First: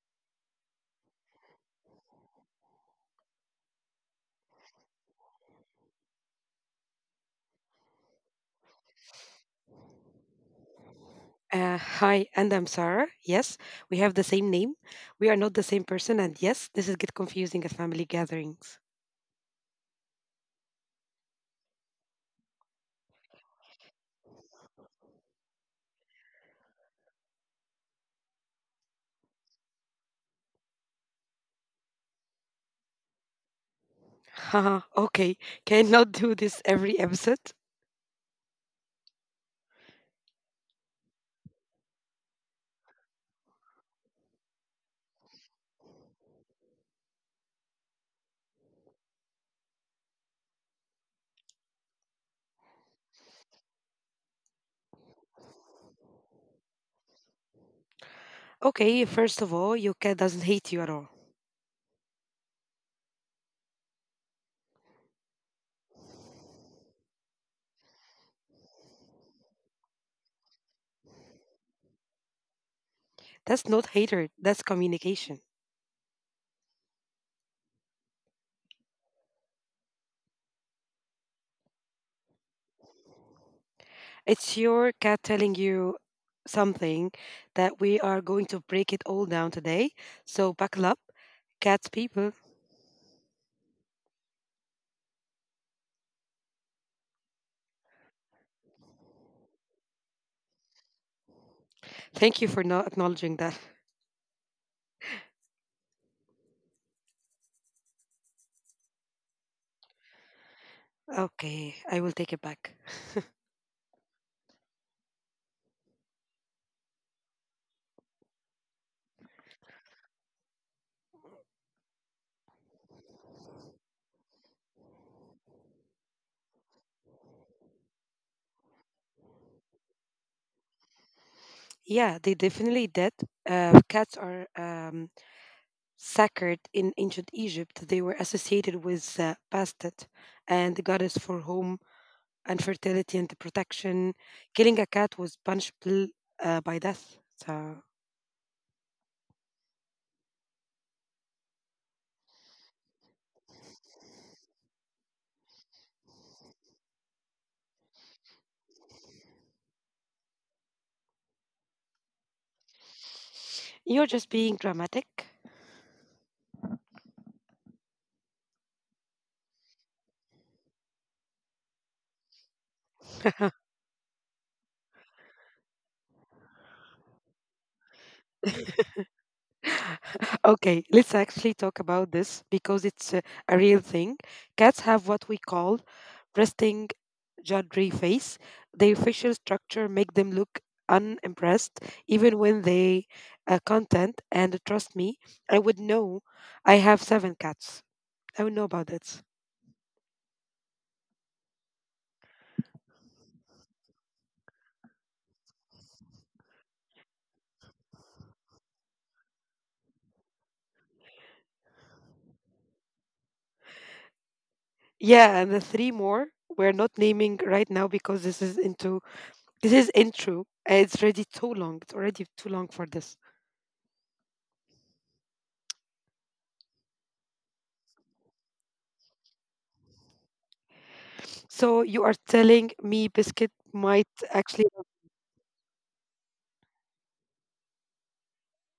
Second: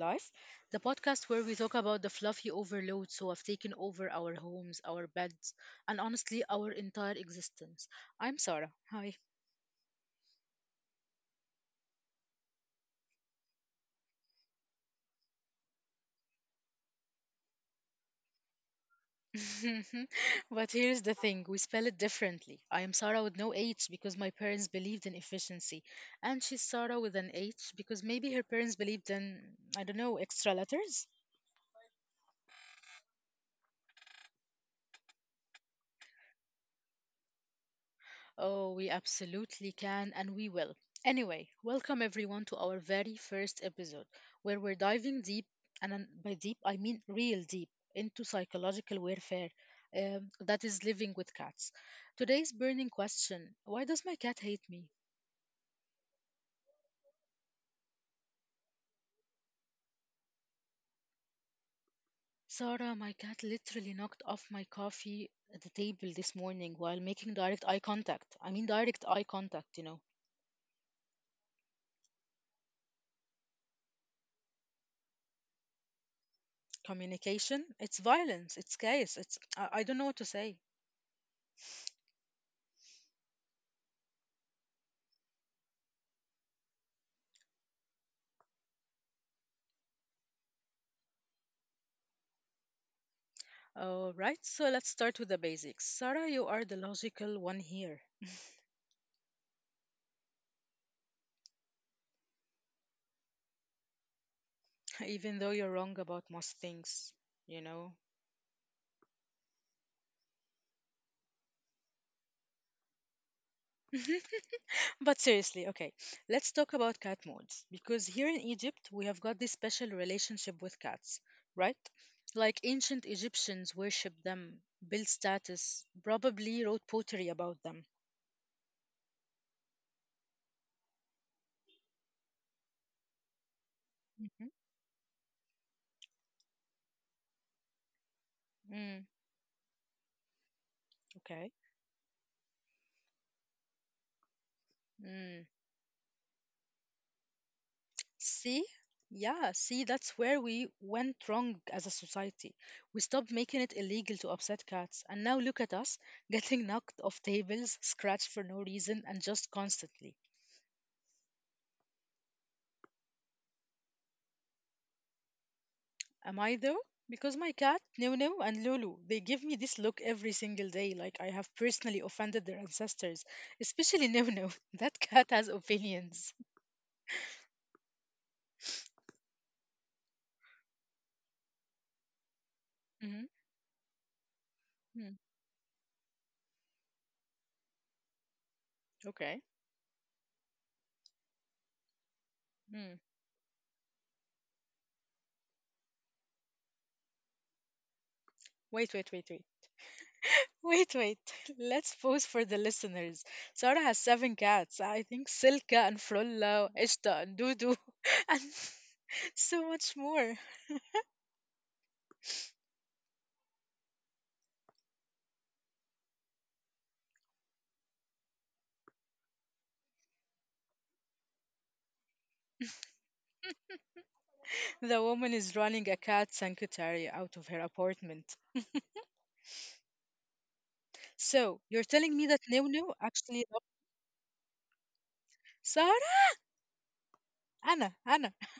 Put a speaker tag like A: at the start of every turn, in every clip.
A: Life, the podcast where we talk about the fluffy overloads who have taken over our homes, our beds, and honestly, our entire existence. I'm Sarah. Hi.
B: Hi, and I'm Sarah. Yes, we have the same name. We are not the same person, and yes, this is get confusing at family gatherings.
A: But here's the thing, we spell it differently. I am Sarah with no H because my parents believed in efficiency, and she's Sarah with an H because maybe her parents believed in, I don't know, extra letters.
B: Haha, okay, cannot do this every episode.
A: Oh, we absolutely can and we will. Anyway, welcome everyone to our very first episode where we're diving deep, and by deep I mean real deep, into psychological warfare that is living with cats. Today's burning question: why does my cat hate me?
B: Okay, first of all, your cat doesn't hate you at all.
A: Sarah, my cat literally knocked off my coffee at the table this morning while making direct eye contact. I mean, direct eye contact.
B: That's not hatred, that's communication.
A: Communication, it's violence, it's chaos, it's. I don't know what to say.
B: It's your cat telling you something that we are going to break it all down today. So buckle up, cat people.
A: All right, so let's start with the basics. Sarah, you are the logical one here,
B: Thank you for not acknowledging that.
A: even though you're wrong about most things, you know.
B: Okay, I will take it back.
A: But seriously, okay, let's talk about cat moods because here in Egypt we have got this special relationship with cats, right? Like ancient Egyptians worshipped them, built status, probably wrote poetry about them.
B: Yeah, they definitely did. Cats are
A: Hmm.
B: sacred in ancient Egypt. They were associated with
A: Mm,
B: Bastet and the goddess for home
A: okay.
B: and fertility and protection. Killing a cat was punishable
A: Mm.
B: by death. So.
A: See? Yeah, see, that's where we went wrong as a society. We stopped making it illegal to upset cats, and now look at us getting knocked off tables, scratched for no reason, and just constantly.
B: You're just being dramatic.
A: Am I though? Because my cat, Nunu and Lulu, they give me this look every single day, like I have personally offended their ancestors, especially Nunu. That cat has opinions.
B: Okay, let's actually talk about this because it's a real thing.
A: Mm-hmm.
B: Cats have what we call resting juddery face. Their facial structure make
A: Okay.
B: them look unimpressed even when they are
A: Mm.
B: content, and trust me, I would know. I have seven cats. I would know about that.
A: Wait, wait, wait, wait. Wait, wait. Let's pause for the listeners. Sarah has seven cats. I think Silka and Frulla, Ishta and Dudu, and so much more.
B: Yeah, and the three more we're not naming right now because this is intro, and it's already too long for this.
A: The woman is running a cat sanctuary out of her apartment.
B: So
A: So,
B: you are
A: you're telling me
B: telling
A: that
B: me
A: Nunu
B: Biscuit
A: actually loved
B: might actually
A: Sarah? أنا أنا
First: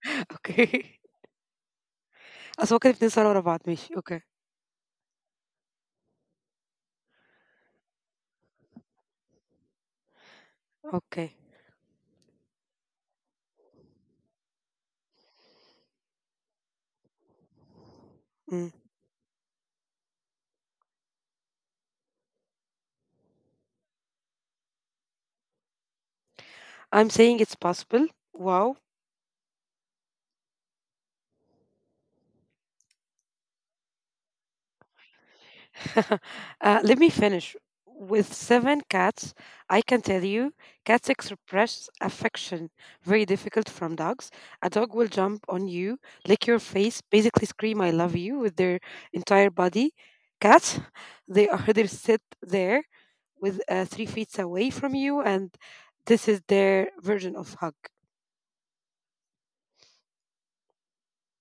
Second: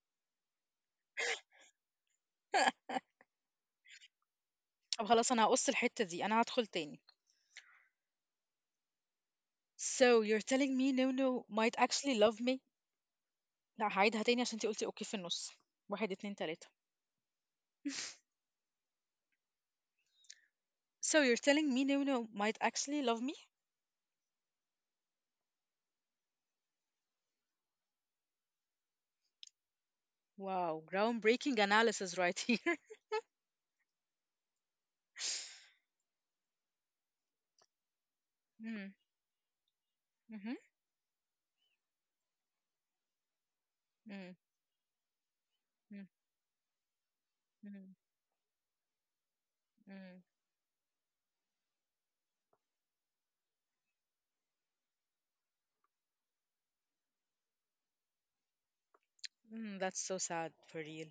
B: okay. اصل هو كده بنسأل ورا بعض ماشي اوكي
A: طب خلاص أنا هقص الحتة دي أنا هدخل تاني. So, you're telling me
B: اوكي.
A: Nunu might actually love me? لا هعيدها تاني عشان انتي قلتي اوكي في النص. واحد اتنين تلاتة.
B: Mm.
A: So you're telling me Nunu might actually love me?
B: I'm saying it's possible. Wow.
A: Wow, groundbreaking analysis right here.
B: Let me finish. With seven
A: Mm,
B: cats, I can tell you,
A: mhm,
B: cats express affection very difficult from dogs.
A: mm,
B: A dog will jump on you,
A: mm,
B: lick your face, basically scream "I
A: mm,
B: love you" with their entire body.
A: mm,
B: Cats, they sit there with 3 feet away from you, and this is their version of hug.
A: that's so sad for real.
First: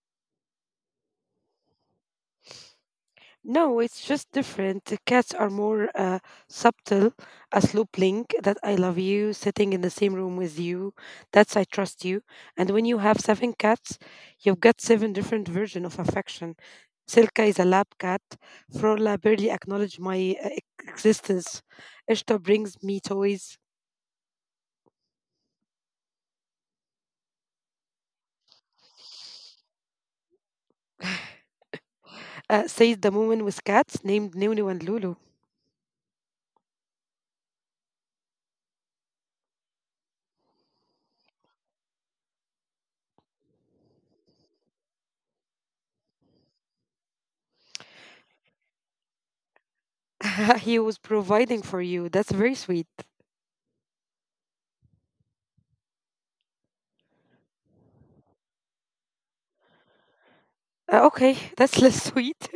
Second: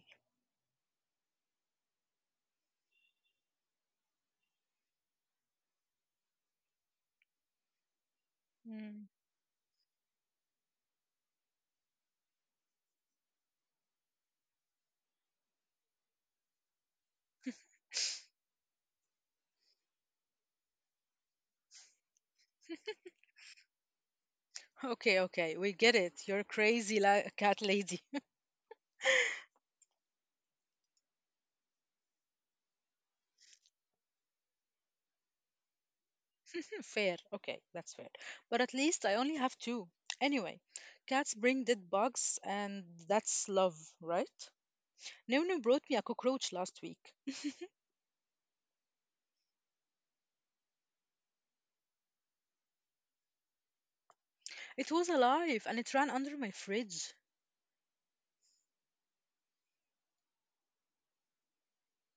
B: No, it's just different. The cats are more subtle. A slow blink that I love you,
A: Mm.
B: sitting in the same room with you, that's I trust you. And when you have seven cats, you've got seven different versions of affection. Silka is a lab cat. Frola barely acknowledges my existence. Ishta brings me toys.
A: Okay, okay, we get it. You're crazy cat lady.
B: Says the woman with cats named Nunu and Lulu.
A: Fair. Okay, that's fair. But at least I only have two. Anyway, cats bring dead bugs, and that's love, right? Nunu brought me a cockroach last week.
B: he was providing for you. That's very sweet.
A: It was alive and it ran under my fridge.
B: Okay, that's less sweet.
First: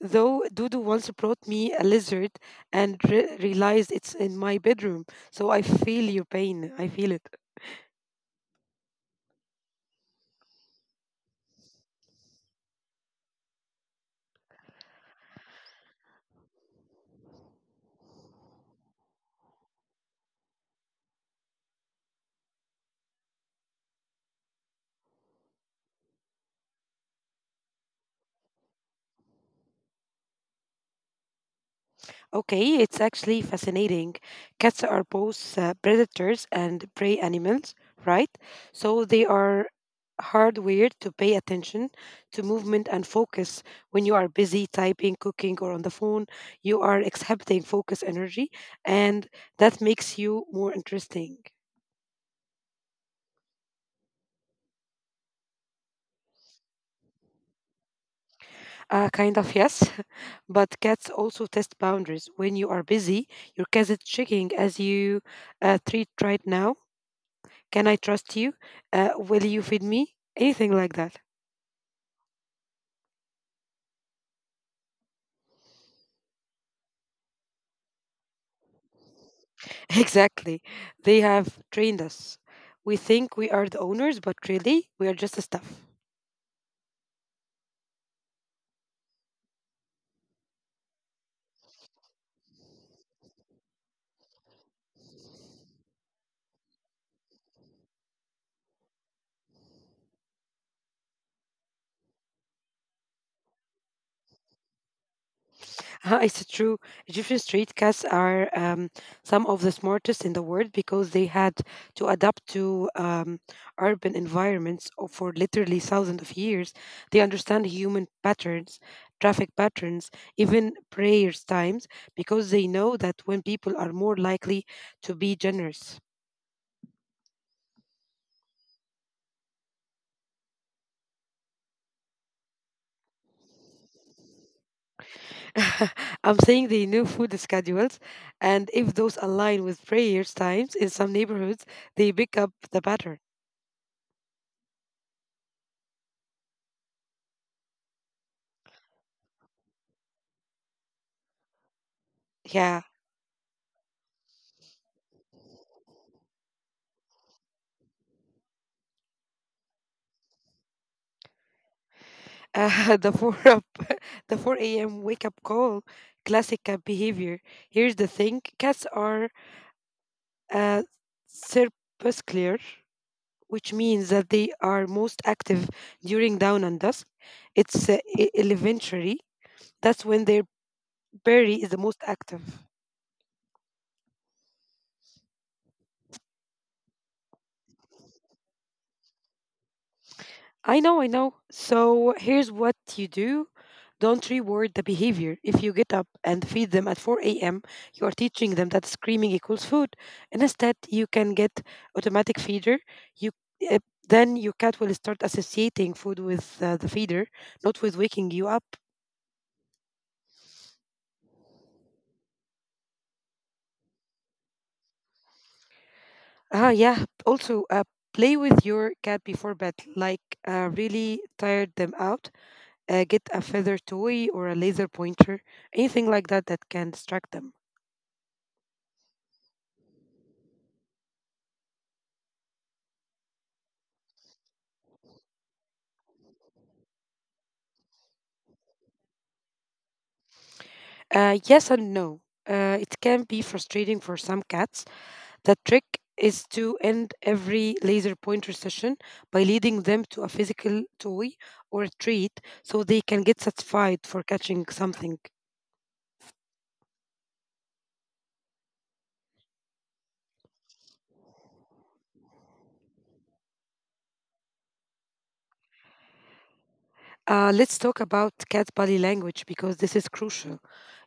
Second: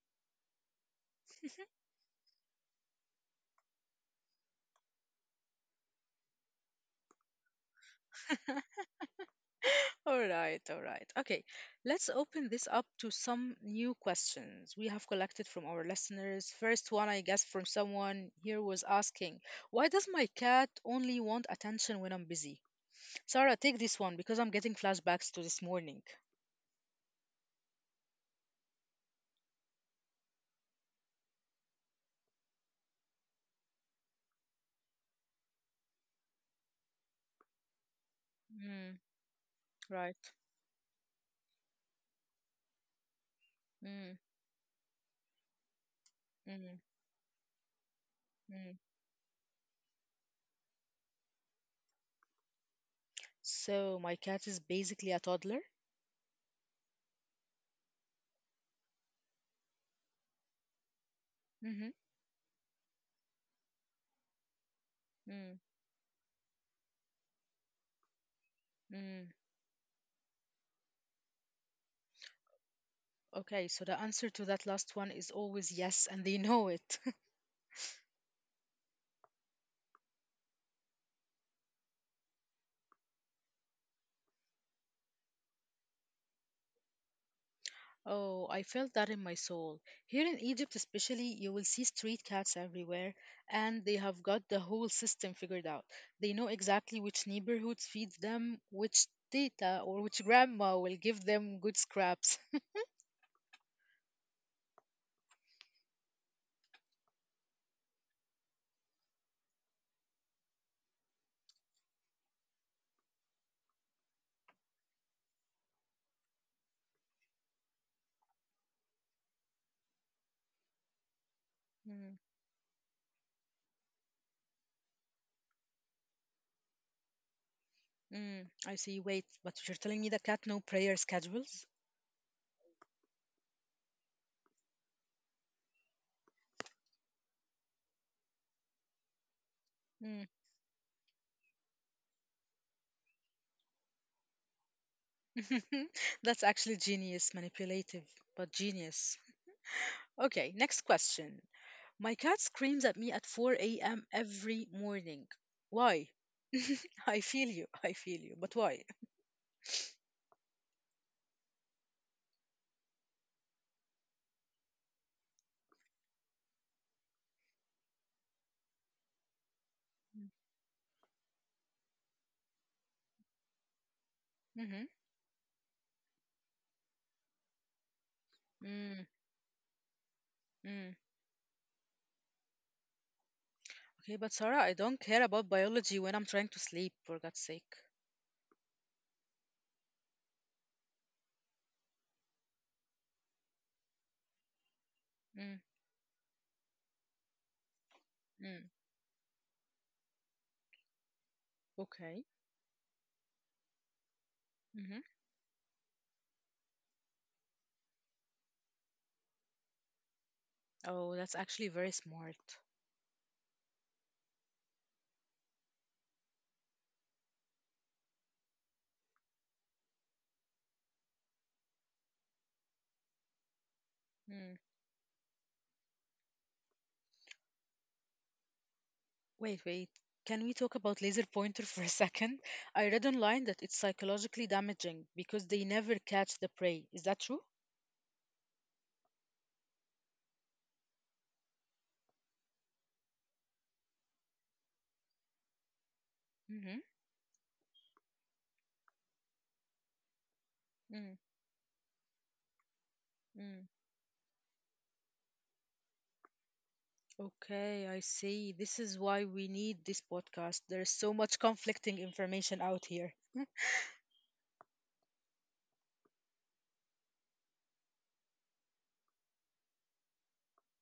B: Though Dudu once brought me a lizard and realized it's in my bedroom, so I feel your pain. I feel it.
A: All right, all right. Okay, let's open this up to some new questions we have collected from our listeners. First one, I guess, from someone here was asking, why does my cat only want attention when I'm busy? Sarah, take this one because I'm getting flashbacks to this morning.
B: Okay, it's actually fascinating. Cats are both predators and prey animals, right?
A: Mm,
B: So they are
A: right.
B: hardwired to pay attention to movement and focus. When you
A: Mm,
B: are busy typing, cooking, or on the phone,
A: mm,
B: you are exhibiting focus energy,
A: mm.
B: and that makes you more interesting.
A: So, my cat is basically a toddler?
B: Kind of, yes. But cats also
A: Mm-hmm.
B: test boundaries. When you are busy, your cat is checking as you
A: Mm,
B: treat right now. Can I trust you?
A: mm.
B: Will you feed me? Anything like that.
A: Okay, so the answer to that last one is always yes, and they know it.
B: Exactly. They have trained us. We think we are the owners, but really, we are just the stuff.
A: Oh, I felt that in my soul. Here in Egypt, especially, you will see street cats everywhere, and they have got the whole system figured out. They know exactly which neighborhoods feeds them, which tita or which grandma will give them good scraps.
B: Ah, it's true. Egyptian street cats are some of the smartest in the world because they had to adapt to urban environments for literally thousands of years. They understand human patterns, traffic patterns, even prayers times, because they know
A: Mm,
B: that when people are more likely to be generous.
A: mm, I see. Wait, but you're telling me the cat no prayer schedules?
B: I'm saying they know food schedules, and if those align with prayers times in some
A: Mm.
B: neighborhoods, they pick up the pattern.
A: That's actually genius, manipulative, but genius. Okay, next question. My
B: Yeah.
A: cat screams at me at 4 a.m. every morning. Why? I feel you. I feel you. But why?
B: Uh, the 4 up, the 4 a.m. wake up call, classic cat behavior. Here's the thing, cats are uh, crepuscular, which means that they are most
A: Mm-hmm.
B: active during dawn and dusk. It's elementary.
A: Mm,
B: That's when their berry is the
A: mm.
B: most active.
A: Okay, but Sarah, I don't care about biology when I'm trying to sleep, for God's sake.
B: I know, I know. So here's what you do. Don't reward the behavior. If you get up
A: Mm,
B: and feed them at 4 a.m., you are teaching them that
A: mm.
B: screaming equals food. And instead, you can get automatic
A: Okay.
B: feeder. You uh, then your cat will start
A: Mm-hmm.
B: associating food with the feeder, not with waking you up.
A: Oh, that's actually very smart.
B: Ah, yeah. Also, play with your cat before bed. Like, really tired them out. Get a feather toy or a
A: Mm.
B: laser pointer, anything like that that can distract them.
A: Wait, wait. Can we talk about laser pointer for a second? I read online that it's psychologically damaging because they never catch the prey. Is that true?
B: Yes and no. It can be frustrating for some cats. The trick is to
A: Mm-hmm.
B: end every laser pointer session by leading them to a physical toy or a treat so they can get
A: Mm-hmm.
B: satisfied for catching something.
A: Okay, I see. This is why we need this podcast. There's so much conflicting information out here.
B: Let's talk about cat body language because this is crucial.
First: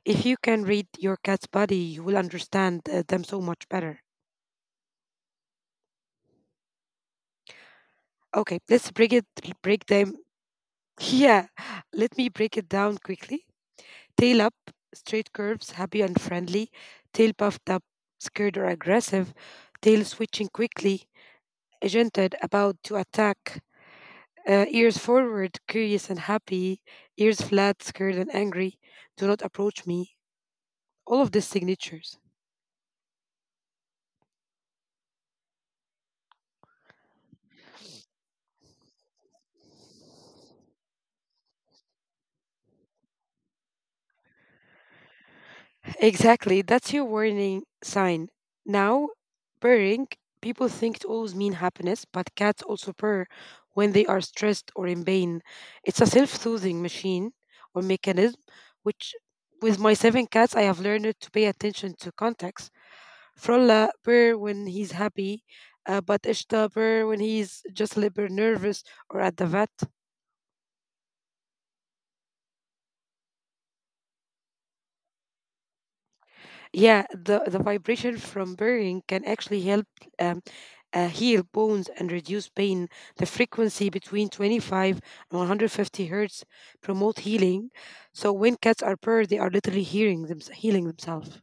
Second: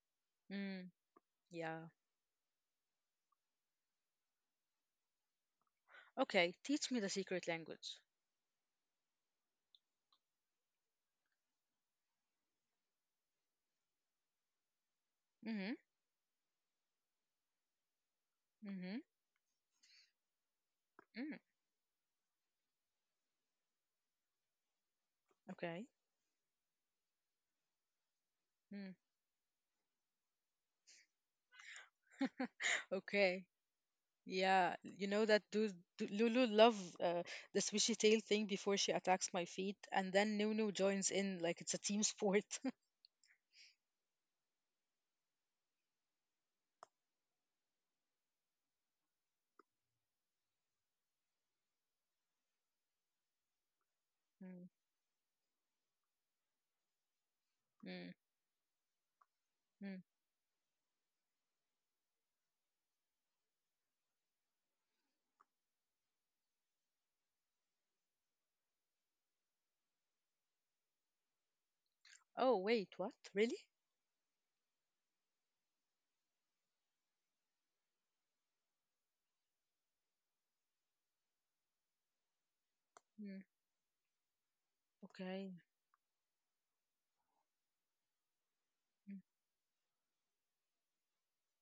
B: If you can read
A: Mm,
B: your cat's body,
A: yeah.
B: you will understand them so much better.
A: Okay, teach me the secret language.
B: Okay, let's break them. Yeah, let me break it down quickly. Tail up, straight curves,
A: Mm-hmm.
B: happy and friendly. Tail puffed up, scared or
A: Mm-hmm.
B: aggressive. Tail switching quickly,
A: Mm,
B: agented, about to attack. Ears forward, curious and
A: okay.
B: happy. Ears flat, scared and angry.
A: Mm.
B: Do not approach me. All of these signatures.
A: Okay. Yeah, you know that dude, Lulu love uh, the swishy tail thing before she attacks my feet, and then Nunu joins in like it's a team sport.
B: Exactly, that's your warning sign. Now, purring, people think it always mean happiness, but cats also purr when they are
A: Mm,
B: stressed or in pain. It's a self-soothing machine or
A: mm,
B: mechanism, which with my
A: mm.
B: seven cats, I have learned to pay attention to context. Frolla purr when he's happy, but Ishta purr when he's just a little bit nervous or at the vet.
A: Oh, wait, what? Really?
B: Yeah, the vibration from burning can actually help um, heal bones and reduce pain. The
A: Mm,
B: frequency between
A: okay.
B: 25 and 150 hertz promote healing. So when cats are
A: Mm,
B: burned, they are literally healing themselves.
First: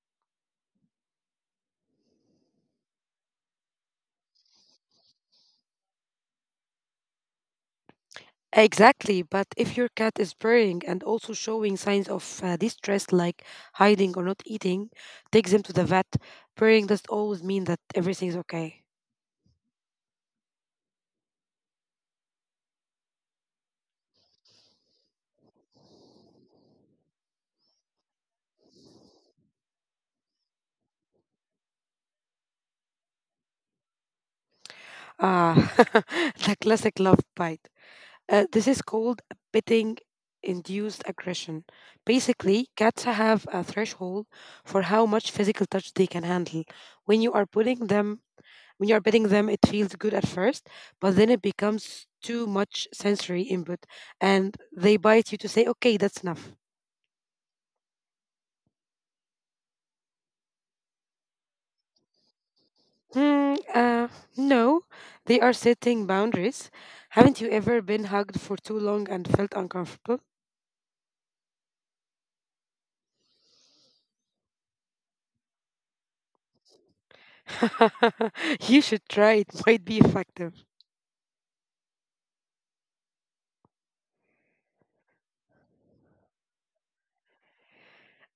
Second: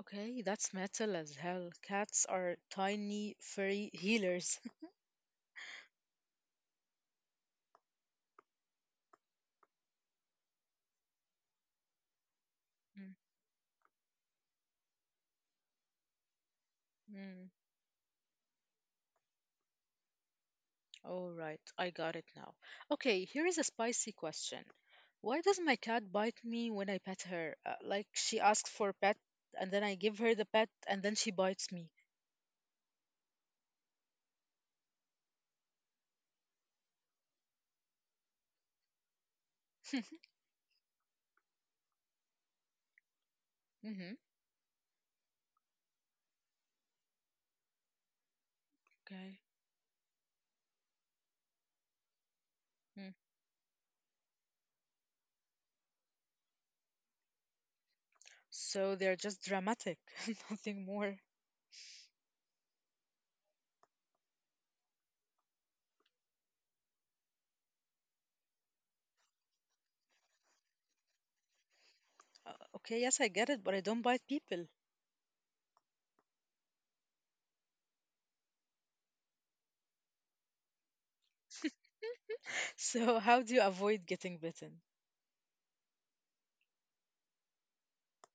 A: okay, that's metal as hell. Cats are tiny, furry healers.
B: Exactly, but if your cat is purring and also showing signs of
A: Mm,
B: distress like hiding or not eating, take them to the vet. Purring doesn't
A: mm.
B: always mean that everything's okay.
A: All right, I got it now. Okay, here is a spicy question. Why does my cat bite me when I pet her? Like she asks for pet, and then I give her the pet, and then she bites me.
B: Ah, the classic love bite. This is called petting induced aggression. Basically, cats have a
A: Mm-hmm.
B: threshold for how much physical touch they can handle. When you are putting them when you are
A: Okay.
B: petting them, it feels good at first, but then it becomes too much
A: Mm.
B: sensory input and they bite you to say, okay, that's enough.
A: So they're just dramatic, nothing more.
B: Hmm, uh, no, they are setting boundaries. Haven't you ever been hugged for too long and felt uncomfortable?
A: Okay, yes, I get it, but I don't bite people.
B: you should try it, might be effective.
A: So, how do you avoid getting bitten?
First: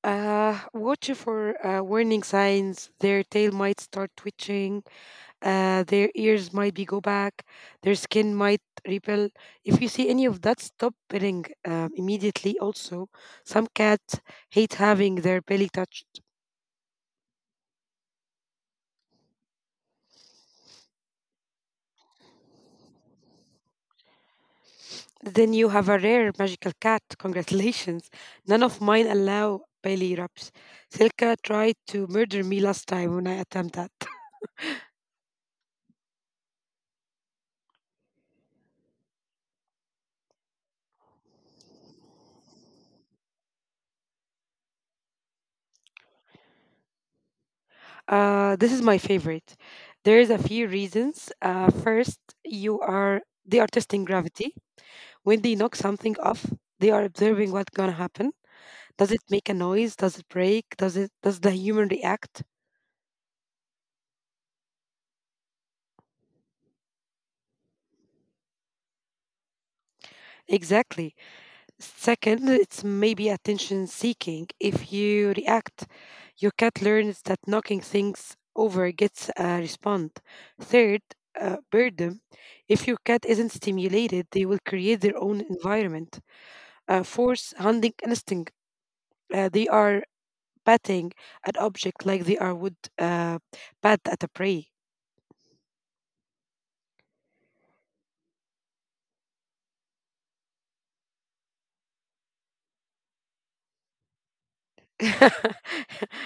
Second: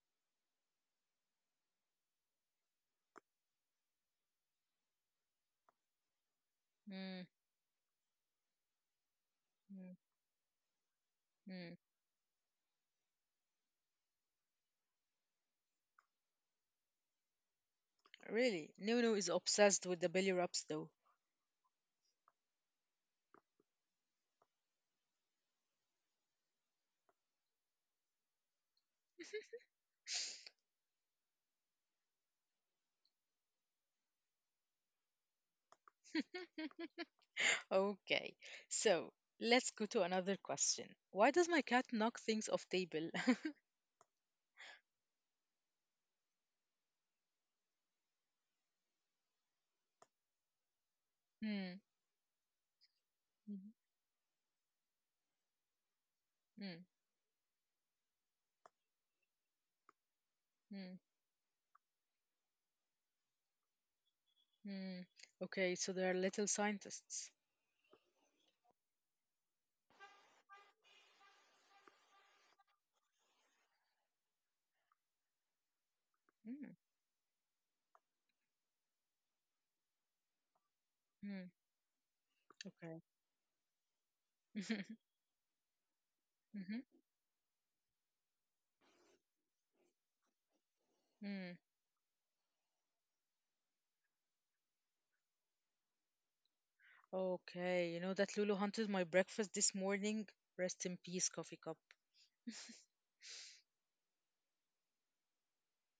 B: Watch for warning signs. Their tail might start twitching. Their ears might be go
A: Mm,
B: back. Their skin might repel. If you
A: mm,
B: see any of that, stop petting
A: mm.
B: immediately. Also, some cats hate having their belly touched.
A: Really? Nunu is obsessed with the belly rubs, though.
B: Then you have a rare magical cat. Congratulations. None of mine allow belly rubs. Silka tried to murder me last time when I attempted that.
A: Okay, so let's go to another question. Why does my cat knock things off table?
B: This is my favorite. There is a few reasons.
A: Hmm.
B: First, you are they are
A: Mhm.
B: testing gravity. When they knock something off, they
A: Mm.
B: are observing what's gonna happen. Does it make a noise? Does it break?
A: Mm.
B: Does the human react?
A: Mm. Okay, so they are little scientists.
B: Exactly. Second, it's maybe attention seeking. If you react, your
A: Mm.
B: cat learns that knocking things over gets a response. Third,
A: Mm.
B: boredom. If
A: Okay.
B: your cat isn't stimulated, they will create their own environment.
A: Mhm,
B: Force hunting instinct. They are patting
A: mm.
B: an object like they are would bat at a prey.
A: Okay, you know that Lulu hunted my breakfast this morning. Rest in peace, coffee cup.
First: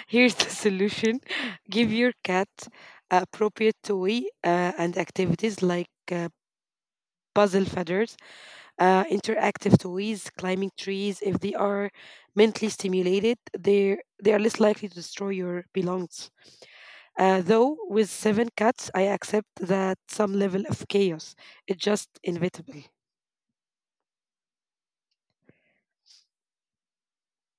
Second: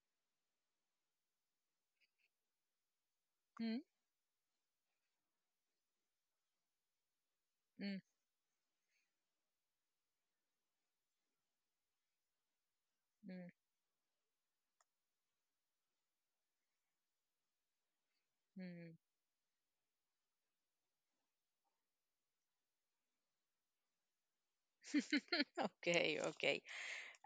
B: Here's the solution: give your cat appropriate
A: Mm.
B: toy and activities like puzzle feathers,
A: Mm.
B: interactive toys, climbing trees. If they are mentally stimulated,
A: Mm.
B: they are less likely to destroy your belongings. Though with seven cats, I
A: Mm.
B: accept that some level of chaos is just inevitable.
A: Okay, okay.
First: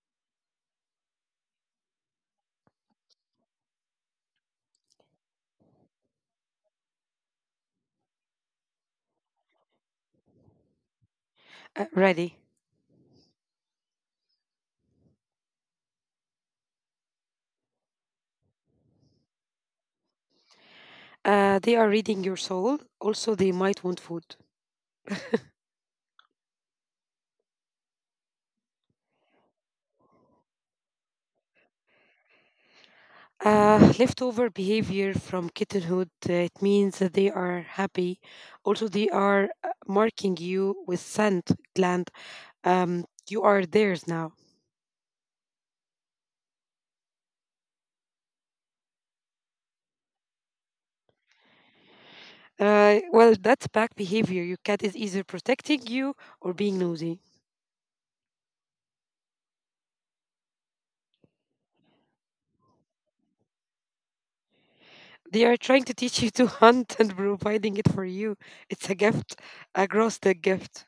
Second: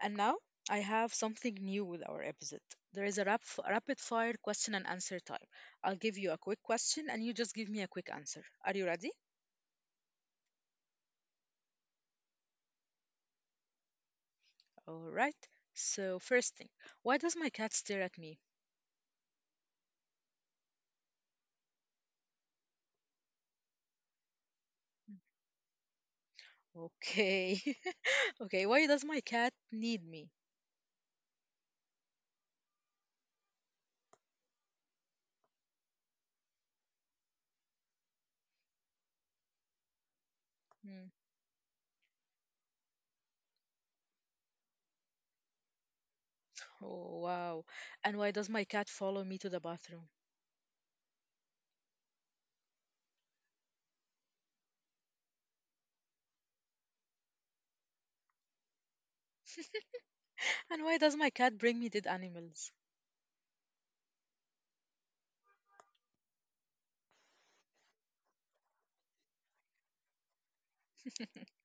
A: And now I have something new with our episode. There is a rapid fire question and answer time. I'll give you a quick question and you just give me a quick answer. Are you ready?
B: Ready.
A: All right. So, first thing, why does my cat stare at me?
B: They are reading your soul. Also, they might want food.
A: Okay. Okay, why does my cat need me?
B: Leftover behavior from kittenhood. It means that they are happy. Also, they are marking
A: Hmm.
B: you with sand gland. You are theirs now.
A: Oh, wow. And why does my cat follow me to the bathroom?
B: Well, that's bad behavior. Your cat is either protecting you or being nosy.
A: And why does my cat bring me dead animals?
B: They are trying to teach you to hunt and providing it for you. It's a gift, a gross dick gift.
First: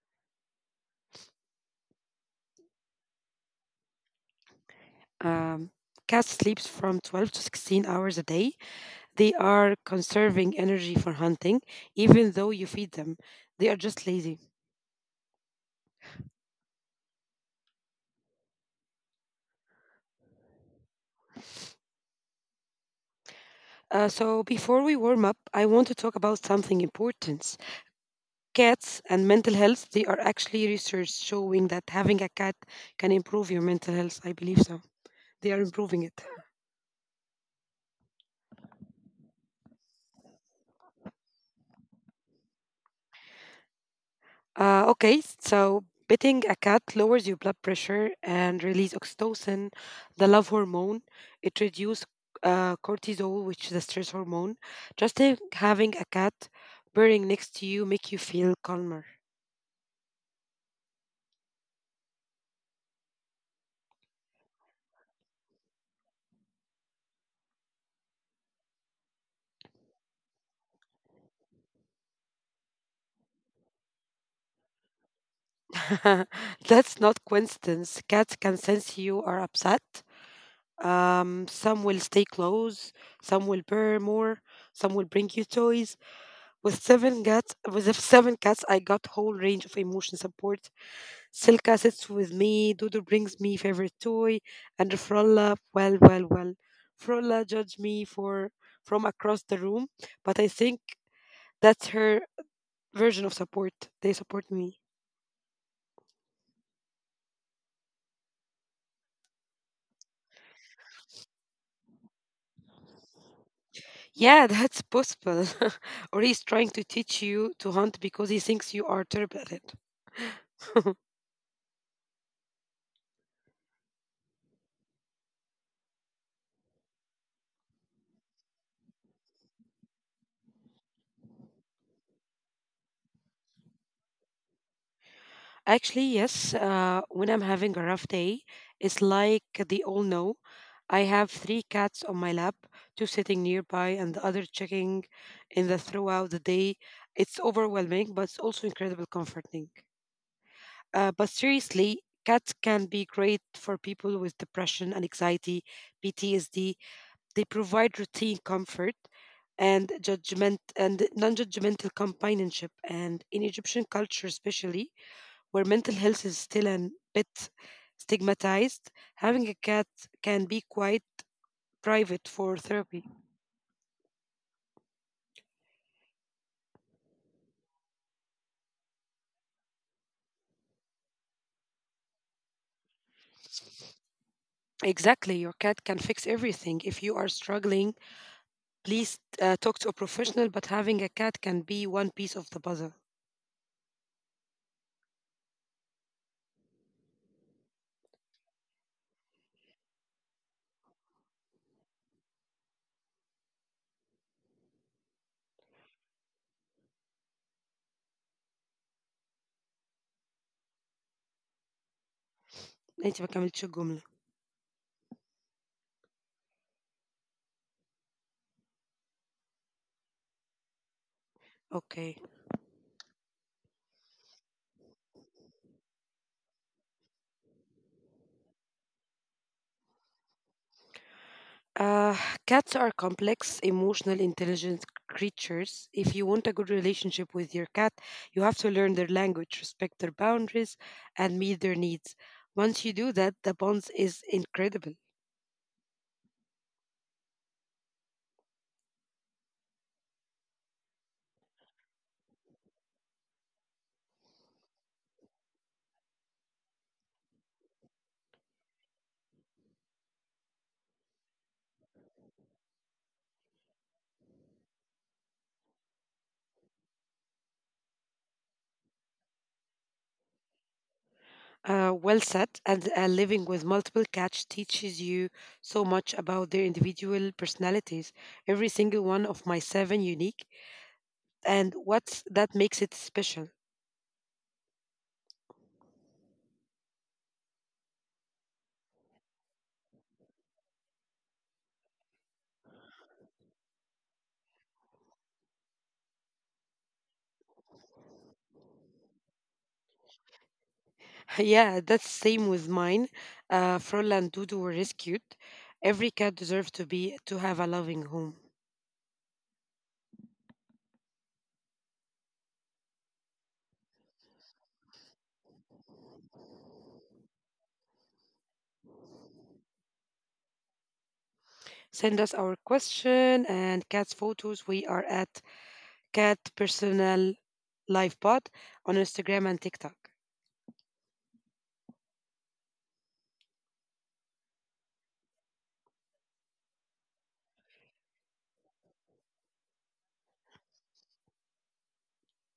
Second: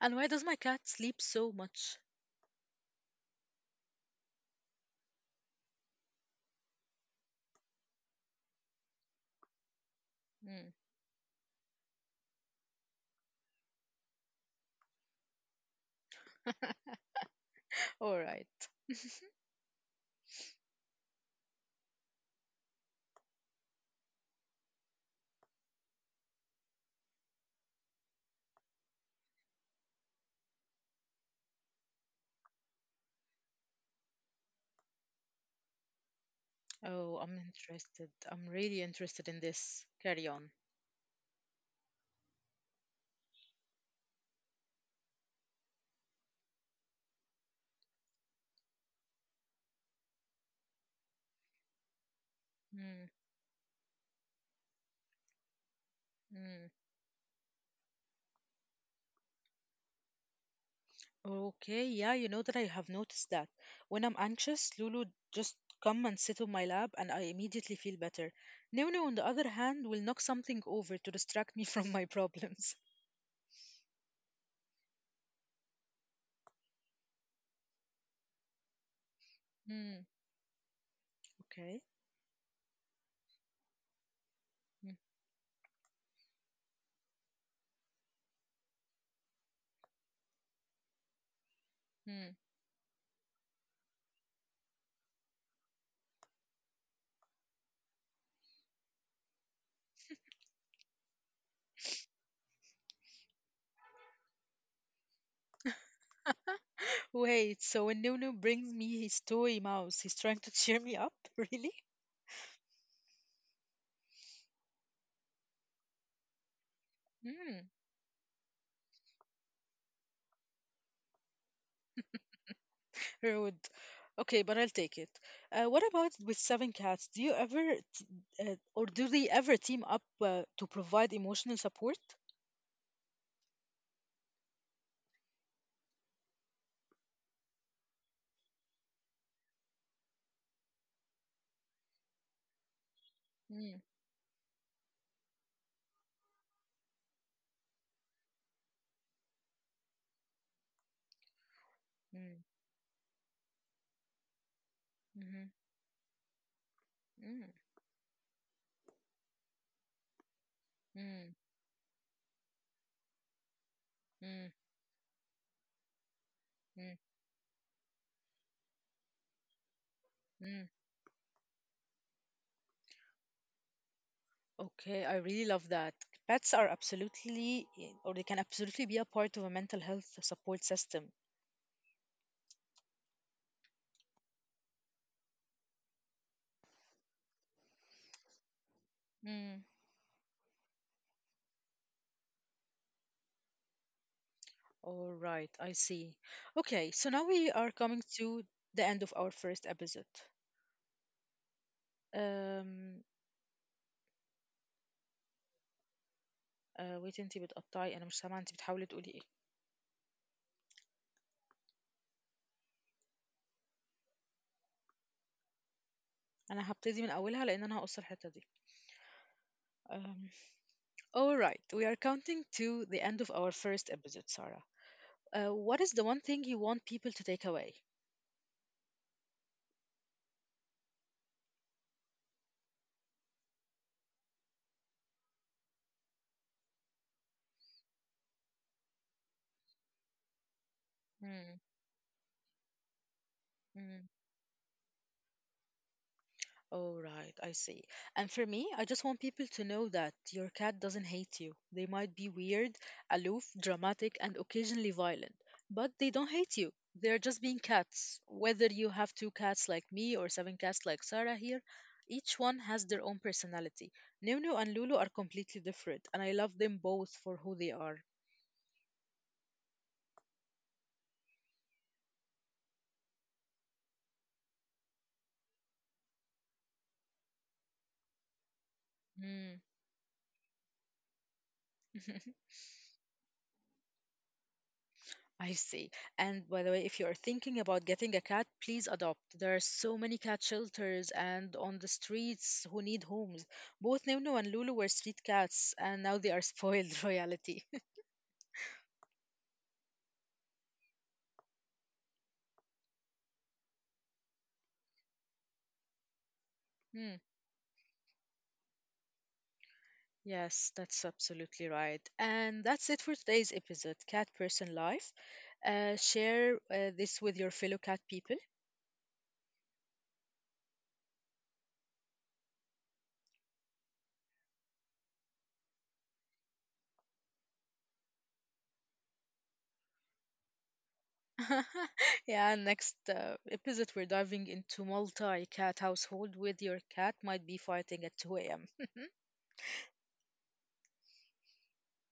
A: And why does my cat sleep so much?
B: Um, Cat sleeps from 12 to 16 hours a day. They are conserving
A: Hmm.
B: energy for hunting, even though you feed them. They are just lazy.
A: All right.
B: So, before we warm up, I want to talk about something important. Cats and mental health, they are actually research showing that having a cat can improve your mental health. I believe so. They are improving it.
A: Oh, I'm interested. I'm really interested in this. Carry on.
B: Okay, so petting a cat lowers your blood pressure and release oxytocin, the love hormone. It reduces
A: Mm,
B: cortisol, which is the stress hormone. Just having a cat
A: mm.
B: purring next to you make you feel calmer.
A: Okay, yeah, you know that I have noticed that. When I'm anxious, Lulu just come and sit on my lap and I immediately feel better. Nunu, on the other hand, will knock something over to distract me from my problems.
B: That's not coincidence. Cats can sense you are upset.
A: Mm,
B: Some will
A: okay.
B: stay close, some will purr more, some will bring you toys. With the seven cats, I got whole range of emotion support. Silka sits with
A: Hmm.
B: me. Dodo brings me favorite toy, and Frolla, well, well, well, Frolla judged me for from across the room, but I think that's her version of support. They support me.
A: Wait, so when Nunu brings me his toy mouse, he's trying to cheer me up? Really?
B: Yeah, that's possible. or he's trying to teach you to
A: Mm.
B: hunt because he thinks you are terrible at it.
A: Rude. Okay, but I'll take it. What about with seven cats? Do you ever, t- or do they ever team up to provide emotional support?
B: Actually, yes. When I'm having a rough day, it's like they all know. I have three cats on my lap, two sitting nearby and
A: Mm.
B: the other checking in the throughout the day. It's overwhelming, but it's also incredibly comforting. But seriously, cats can
A: Mm.
B: be great for people with depression and anxiety,
A: Mhm.
B: PTSD. They provide
A: Mm.
B: routine comfort and judgment and non-judgmental
A: Mm,
B: companionship. And in Egyptian culture, especially,
A: mm,
B: where mental health is still a bit
A: mm,
B: stigmatized, having a cat can be quite
A: mm.
B: private for therapy.
A: Okay, I really love that. Pets are absolutely, or they can absolutely be a part of a mental health support system.
B: Exactly, your cat can fix everything. If you are struggling, please talk to a professional, but having a cat can be one piece of the puzzle.
A: All right, I see. Okay, so now we are coming to the end of our first episode. أم آه، ويتي انتي بتقطعي انا مش سامعه انتي بتحاولي تقولي ايه
B: انت ما كملتش الجملة.
A: انا هبتدي من اولها لان انا هقص الحته دي um, all
B: Okay.
A: right, we are counting to the end of our first episode. Sarah, what is the one thing you want people to take away?
B: Uh, Cats are complex, emotional, intelligent creatures. If you want a good relationship with your cat, you have to learn their language, respect their boundaries, and meet their
A: Hmm,
B: needs. Once you do that, the bond is
A: hmm.
B: incredible.
A: Oh, right, I see. And for me, I just want people to know that your cat doesn't hate you. They might be weird, aloof, dramatic, and occasionally violent, but they don't hate you. They're just being cats. Whether you have two cats like me or seven cats like Sarah here, each one has their own personality. Nunu and Lulu are completely different, and I love them both for who they are.
B: Well said, and living with multiple cats teaches you so much about their individual personalities. Every single one of my
A: Mm.
B: seven unique, and what's that makes it special.
A: I see. And by the way, if you are thinking about getting a cat, please adopt. There are so many cat shelters and on the streets who need homes. Both Nunu and Lulu were street cats, and now they are spoiled royalty.
B: Yeah, that's same with mine. Frola and Dudu were rescued. Every cat deserves to be to
A: Hmm.
B: have a loving home.
A: Yes, that's absolutely right. And that's it for today's episode, Cat Person Life. Share this with your fellow cat people.
B: Send us our question and cats photos. We are at Cat Personal Life Pod on Instagram and TikTok.
A: Yeah, next episode we're diving into multi-cat household with your cat might be fighting at 2 a.m.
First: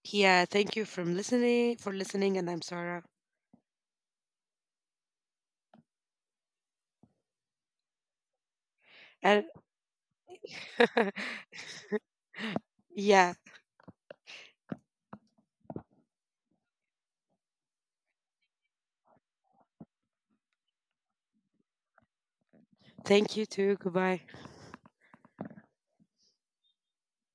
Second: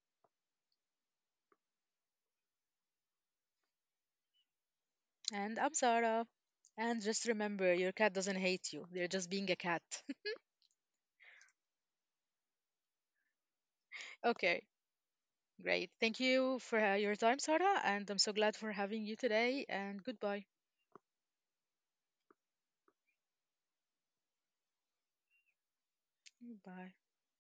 B: Yeah, thank you from listening for listening, and I'm Sarah.
A: And I'm Sarah. And just remember, your cat doesn't hate you. They're just
B: And
A: being a cat.
B: yeah,
A: Okay, great. Thank you for your time, Sarah, and I'm so glad for having you today and goodbye.
B: thank you too. Goodbye.
A: Bye.